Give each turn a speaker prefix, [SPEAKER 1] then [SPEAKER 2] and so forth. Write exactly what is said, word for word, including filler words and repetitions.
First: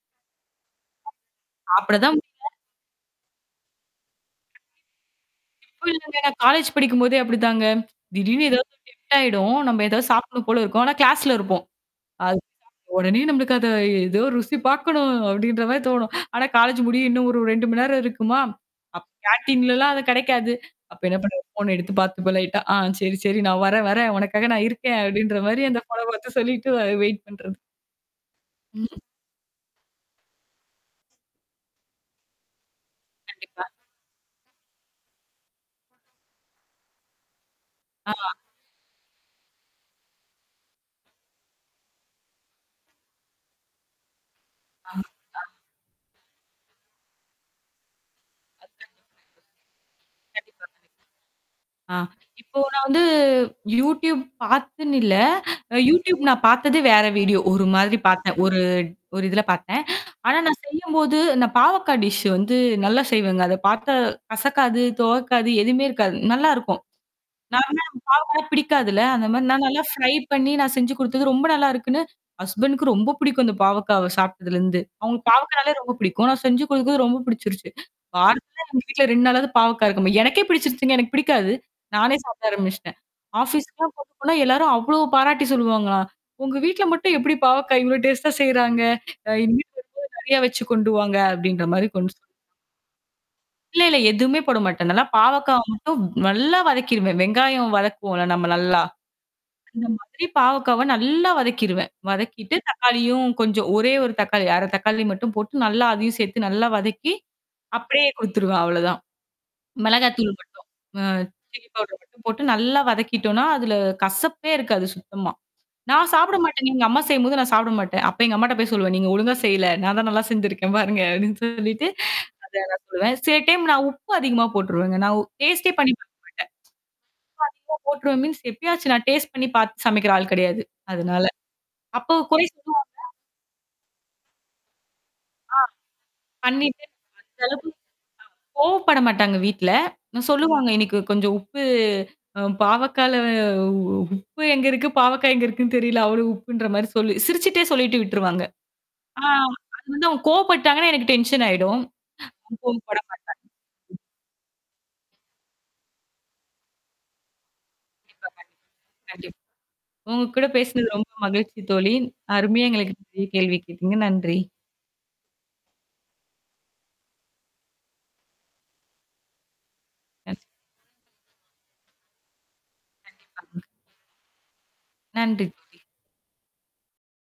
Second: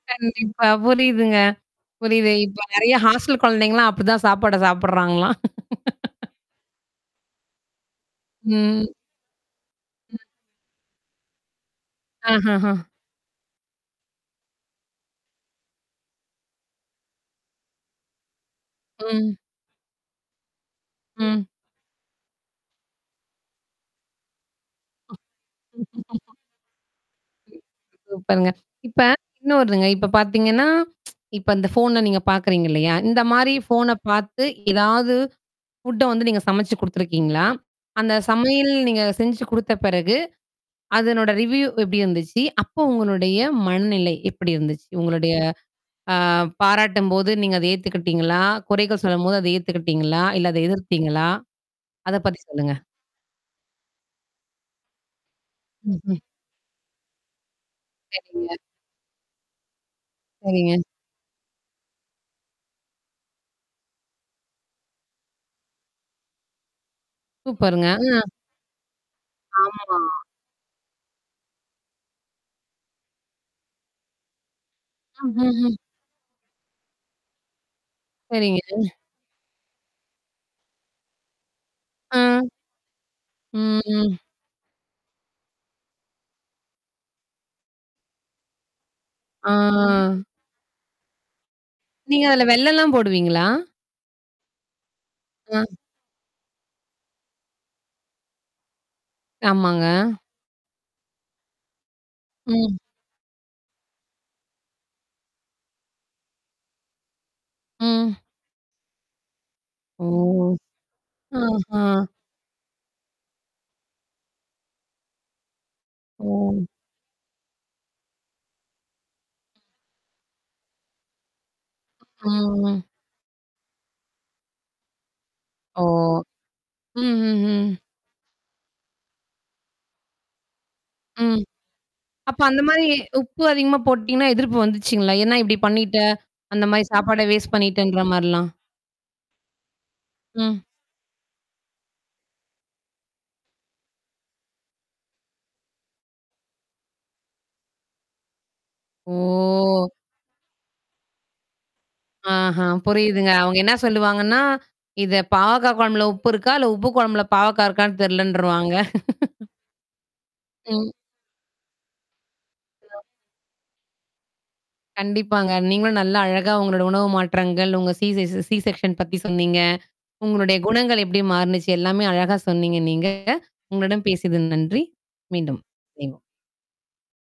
[SPEAKER 1] கண்டிப்பா. புரியுதுங்க
[SPEAKER 2] அப்படிதான்
[SPEAKER 1] புரியுது.
[SPEAKER 2] [unintelligible]
[SPEAKER 1] இப்போ நெறையா ஹாஸ்டல் கொழந்தைங்கலாம் அப்படிதான் சாப்பாட சாப்படுறாங்களாம்.
[SPEAKER 2] இப்போ இல்லங்க காலேஜ் படிக்கும்போதே அப்படித்தாங்க. திடீர்னு ஏதாவது
[SPEAKER 1] ம்.
[SPEAKER 2] [unintelligible] ஆயிடும். நம்ப ஏதாவது
[SPEAKER 1] ம்.
[SPEAKER 2] சாப்டணும் போல இருக்கும். ஆனா கிளாஸ்ல இருப்போம். அது
[SPEAKER 1] ஆஹஹ.
[SPEAKER 2] உடனே நம்மளுக்கு அத ஏதோ ருசி பாக்கணும் அப்டின்ற மாரி தோணும். ஆனா காலேஜ்ஜு முடிய இன்னும் ஒரு ரெண்டு மணி நேரம் இருக்குமா? அப்ப
[SPEAKER 1] ம்.
[SPEAKER 2] கேன்டீன்ல்லாம் அது கெடைக்காது. அப்ப என்னா பண்றது?
[SPEAKER 1] ம்.
[SPEAKER 2] ஃபோன எடுத்து பாத்துப்பேன் லைட்டா. "ஆ சரி சரி நான் வரேன் வரேன். உனக்காக நான் இருக்கேன்"அப்படின்ற மாரி
[SPEAKER 1] அ,
[SPEAKER 2] அந்த ஃபோன [unintelligible] சொல்லிட்டு அ வெயிட் பண்றது.
[SPEAKER 1] சூப்பருங்க.
[SPEAKER 2] ம்.
[SPEAKER 1] இப்ப. இன்னொருதுங்க. இப்ப பாத்தீங்கன்னா, இப்ப இந்த ஃபோன நீங்க பாக்குறீங்க இல்லையா? இந்த மாரி
[SPEAKER 2] கண்டிப்பா.
[SPEAKER 1] ஃபோன பாத்து ஏதாவது ஃபுட்ட வந்து நீங்க சமைச்சு குடுத்துருக்கீங்களா? அந்த
[SPEAKER 2] ஆமா,
[SPEAKER 1] சமையல் நீங்க செஞ்சு குடுத்த பிறகு. அதனோட ரிவ்யூ எப்படி இருந்துச்சு. அப்போ உங்களுடைய மனநிலை எப்படி இருந்துச்சு.
[SPEAKER 2] ஆ,
[SPEAKER 1] உங்களுடைய ஆ பாராட்டும்போது நீங்க அத ஏத்துக்கிட்டீங்களா? குறைகள் சொல்லும்போது அத ஏத்துக்கிட்டீங்களா,
[SPEAKER 2] [unintelligible]
[SPEAKER 1] இல்ல அத
[SPEAKER 2] கண்டிப்பா கண்டிப்பா
[SPEAKER 1] எதிர்த்தீங்களா?
[SPEAKER 2] ஆ,
[SPEAKER 1] அத பத்தி
[SPEAKER 2] இப்போ
[SPEAKER 1] சொல்லுங்க.
[SPEAKER 2] நான் வந்து YouTube பாத்துன்னு இல்ல! அ YouTube
[SPEAKER 1] ம்ஹ்ம்.
[SPEAKER 2] நான் பாத்தது வேற வீடியோ. ஒரு மாதிரி பாத்தேன்.
[SPEAKER 1] சரிங்க.
[SPEAKER 2] ஒரு ஒரு இதில பாத்தேன். ஆனா நான்
[SPEAKER 1] சரிங்க.
[SPEAKER 2] செய்யும்போது நான் பாவக்கா டிஷ்ஷு வந்து நல்லா செய்வேங்க. அத பாத்தா கசக்காது, துவக்காது எதுவுமே இருக்காது நல்லாருக்கும்.
[SPEAKER 1] சூப்பருங்க
[SPEAKER 2] [unintelligible]
[SPEAKER 1] அ,
[SPEAKER 2] பாவக்காலாம் பிடிக்காதுல! அந்த மாரி நான் நல்லா
[SPEAKER 1] ஆமா.
[SPEAKER 2] ஃப்ரை பண்ணீ நான் செஞ்சு குடுத்தது ரொம்ப நல்லா இருக்குன்னு, ஹஸ்பண்ட்க் ரொம்ப புடிக்கும் அந்த பாவக்காவ சாப்ட்டதுலருந்து. அவுங்களுக்கு பாவக்காயனாலே
[SPEAKER 1] ம்ஹ்ம்.
[SPEAKER 2] ரொம்ப பிடிக்கும். நான் செஞ்சு குடுக்குறது ரொம்ப பிடிச்சிருச்சு. வாரத்துல
[SPEAKER 1] சரிங்க.
[SPEAKER 2] எங்க வீட்ல ரெண்டு நாளாவது பாவக்கா இருக்கும எனக்கே பிடிச்சிருச்சுங்க, எனக்கு பிடிக்காது! நானே
[SPEAKER 1] அம்,
[SPEAKER 2] சாப்பிட ஆரம்பிச்சுட்டேன்.
[SPEAKER 1] ம்
[SPEAKER 2] ஆஃபீஸ்க்குலாம் கொண்டு
[SPEAKER 1] ம்.
[SPEAKER 2] போனா எல்லாரும் அவ்வளோ பாராட்டி சொல்லுவாங்கலா "உங்க வீட்ல மட்டும் எப்படி பாவக்கா இவ்வளோ டேஸ்டா செய்றாங்க? அ இனிமேட்டு [unintelligible]
[SPEAKER 1] ஆ.
[SPEAKER 2] நெறையா வச்சு கொண்டு வாங்க" அப்டின்ற மாரி கொண்டு ச
[SPEAKER 1] நீங்க அதுல வெள்ளம்லாம் போடுவீங்களா?
[SPEAKER 2] இல்ல இல்ல எதுவுமே போட மாட்டேன். நல்லா பாவக்காவ
[SPEAKER 1] அம்.
[SPEAKER 2] மட்டும் நல்லா வதக்கிருவேன். வெங்காயம் வதக்குவோம்ல நம்ம நல்லா.
[SPEAKER 1] ஆமாங்க.
[SPEAKER 2] இந்த மாதிரி பாவக்காவ நல்லா வதக்கிருவேன். வதக்கிட்டு
[SPEAKER 1] ம்.
[SPEAKER 2] தக்காளியும் கொஞ்சம் ஒரே ஒரு தக்காளி அரை தக்காளி மட்டும் போட்டு நல்லா அதையும் சேத்து நல்லா வதக்கி. அப்படியே
[SPEAKER 1] ம்.
[SPEAKER 2] குடுத்துருவேன். அவ்ளோதான்.
[SPEAKER 1] ஓ!
[SPEAKER 2] மிளகாய் தூள் மட்டும். அ சில்லி
[SPEAKER 1] ஆஹா!
[SPEAKER 2] பவுடர் மட்டும் போட்டு நல்லா வதக்கிட்டோன்னா, அதுல கசப்பே இருக்காது சுத்தமா. நான் சாப்பிட
[SPEAKER 1] ஒ.
[SPEAKER 2] மாட்டேன் நீங்க அம்மா செய்யும்போது நான் சாப்பிட மாட்டேன். அப்ப எங்க அம்மாட்ட போய் சொல்லுவேன். "நீங்க ஒழுங்கா செய்யல. நான் தான் நல்லா செஞ்சுருக்கேன் பாருங்க" அப்டின்னு சொல்லிட்டு அத நான்
[SPEAKER 1] [unintelligible]
[SPEAKER 2] சொல்லுவேன். சில டைம் நான் உப்பு அதிகமா போட்டுருவேங்க. நான் ஒ டேஸ்ட்டே
[SPEAKER 1] ஓ!
[SPEAKER 2] பண்ணீபாக்க மாட்டேன்.
[SPEAKER 1] ம், ம், ம்.
[SPEAKER 2] உப்பு அதிகமா போட்டுருவேன் மீன்ஸ் எப்பியாச்சும் நான் டேஸ்ட் பண்ணீ பாத்து சமைக்கிற ஆள் கெடையாது. அதுனால.
[SPEAKER 1] ம்.
[SPEAKER 2] அப்போ
[SPEAKER 1] அப்ப
[SPEAKER 2] குறை
[SPEAKER 1] அந்த மாரி
[SPEAKER 2] சொல்லுவாங்க.
[SPEAKER 1] உப்பு அதிகமா போட்டீங்கன்னா, எதிர்ப்பு வந்துச்சுங்களா? என்னா
[SPEAKER 2] ஆ.
[SPEAKER 1] இப்படி பண்ணீட்ட, அந்த
[SPEAKER 2] பண்ணீட்டு
[SPEAKER 1] மாரி சாப்பாட
[SPEAKER 2] அந்த
[SPEAKER 1] வேஸ்ட்
[SPEAKER 2] அளவுக்கு [unintelligible]
[SPEAKER 1] பண்ணீட்டுன்ற மாரிலாம்!
[SPEAKER 2] கோவப்பட மாட்டாங்க வீட்ல. அ
[SPEAKER 1] ம்.
[SPEAKER 2] சொல்லுவாங்க. இன்னைக்கு கொஞ்சம் உப்பு அ பாவக்கல உப்பு எங்க இருக்கு? பாவக்கா எங்க இருக்குன்னு? தெரியல! அவளோ உப்புன்ற மாரி சொல்லி சிரிச்சுட்டே சொல்லிட்டு விட்டுருவாங்க. ஆ அது
[SPEAKER 1] ஓ!
[SPEAKER 2] வந்து அவுங்க கோவப்பட்டாங்கன்னா, எனக்கு டென்ஷன் ஆயிடும். [unintelligible]
[SPEAKER 1] ஆஹா
[SPEAKER 2] கோவம் பட மாட்டாங்க.
[SPEAKER 1] புரியுதுங்க. அவுங்க என்னா
[SPEAKER 2] ம்,
[SPEAKER 1] சொல்லுவாங்கன்னா! இத, பாவக்கா கொழம்புல உப்பு இருக்கா? இல்ல உப்பு கொழம்புல பாவக்கா இருக்கான்னு
[SPEAKER 2] கண்டிப்பாங்க.
[SPEAKER 1] தெர்லன்ருவாங்க.
[SPEAKER 2] கண்டிப் உங்க கூட
[SPEAKER 1] ம்.
[SPEAKER 2] பேசினது ரொம்ப மகிழ்ச்சி தோழி. அருமையா எங்களுக்கு
[SPEAKER 1] [unintelligible]
[SPEAKER 2] நெறயா கேள்வி கேட்டீங்க. நன்றி.
[SPEAKER 1] கண்டிப்பாங்க. நீங்களும் நல்லா அழகா உங்களோட உணவு மாற்றங்கள், உங்க சி செ ச சி செக்ஷன் பத்தி சொன்னீங்க.
[SPEAKER 2] கண்
[SPEAKER 1] உங்களுடைய குணங்கள் எப்படி மாறுனுச்சு, எல்லாமே அழகா சொன்னீங்க நீங்க.
[SPEAKER 2] கண்டிப்பாங்க.
[SPEAKER 1] உங்களுடன் பேசியது நன்றி.
[SPEAKER 2] நன்றி
[SPEAKER 1] மீண்டும்.
[SPEAKER 2] தோழி.
[SPEAKER 1] இணைவோம்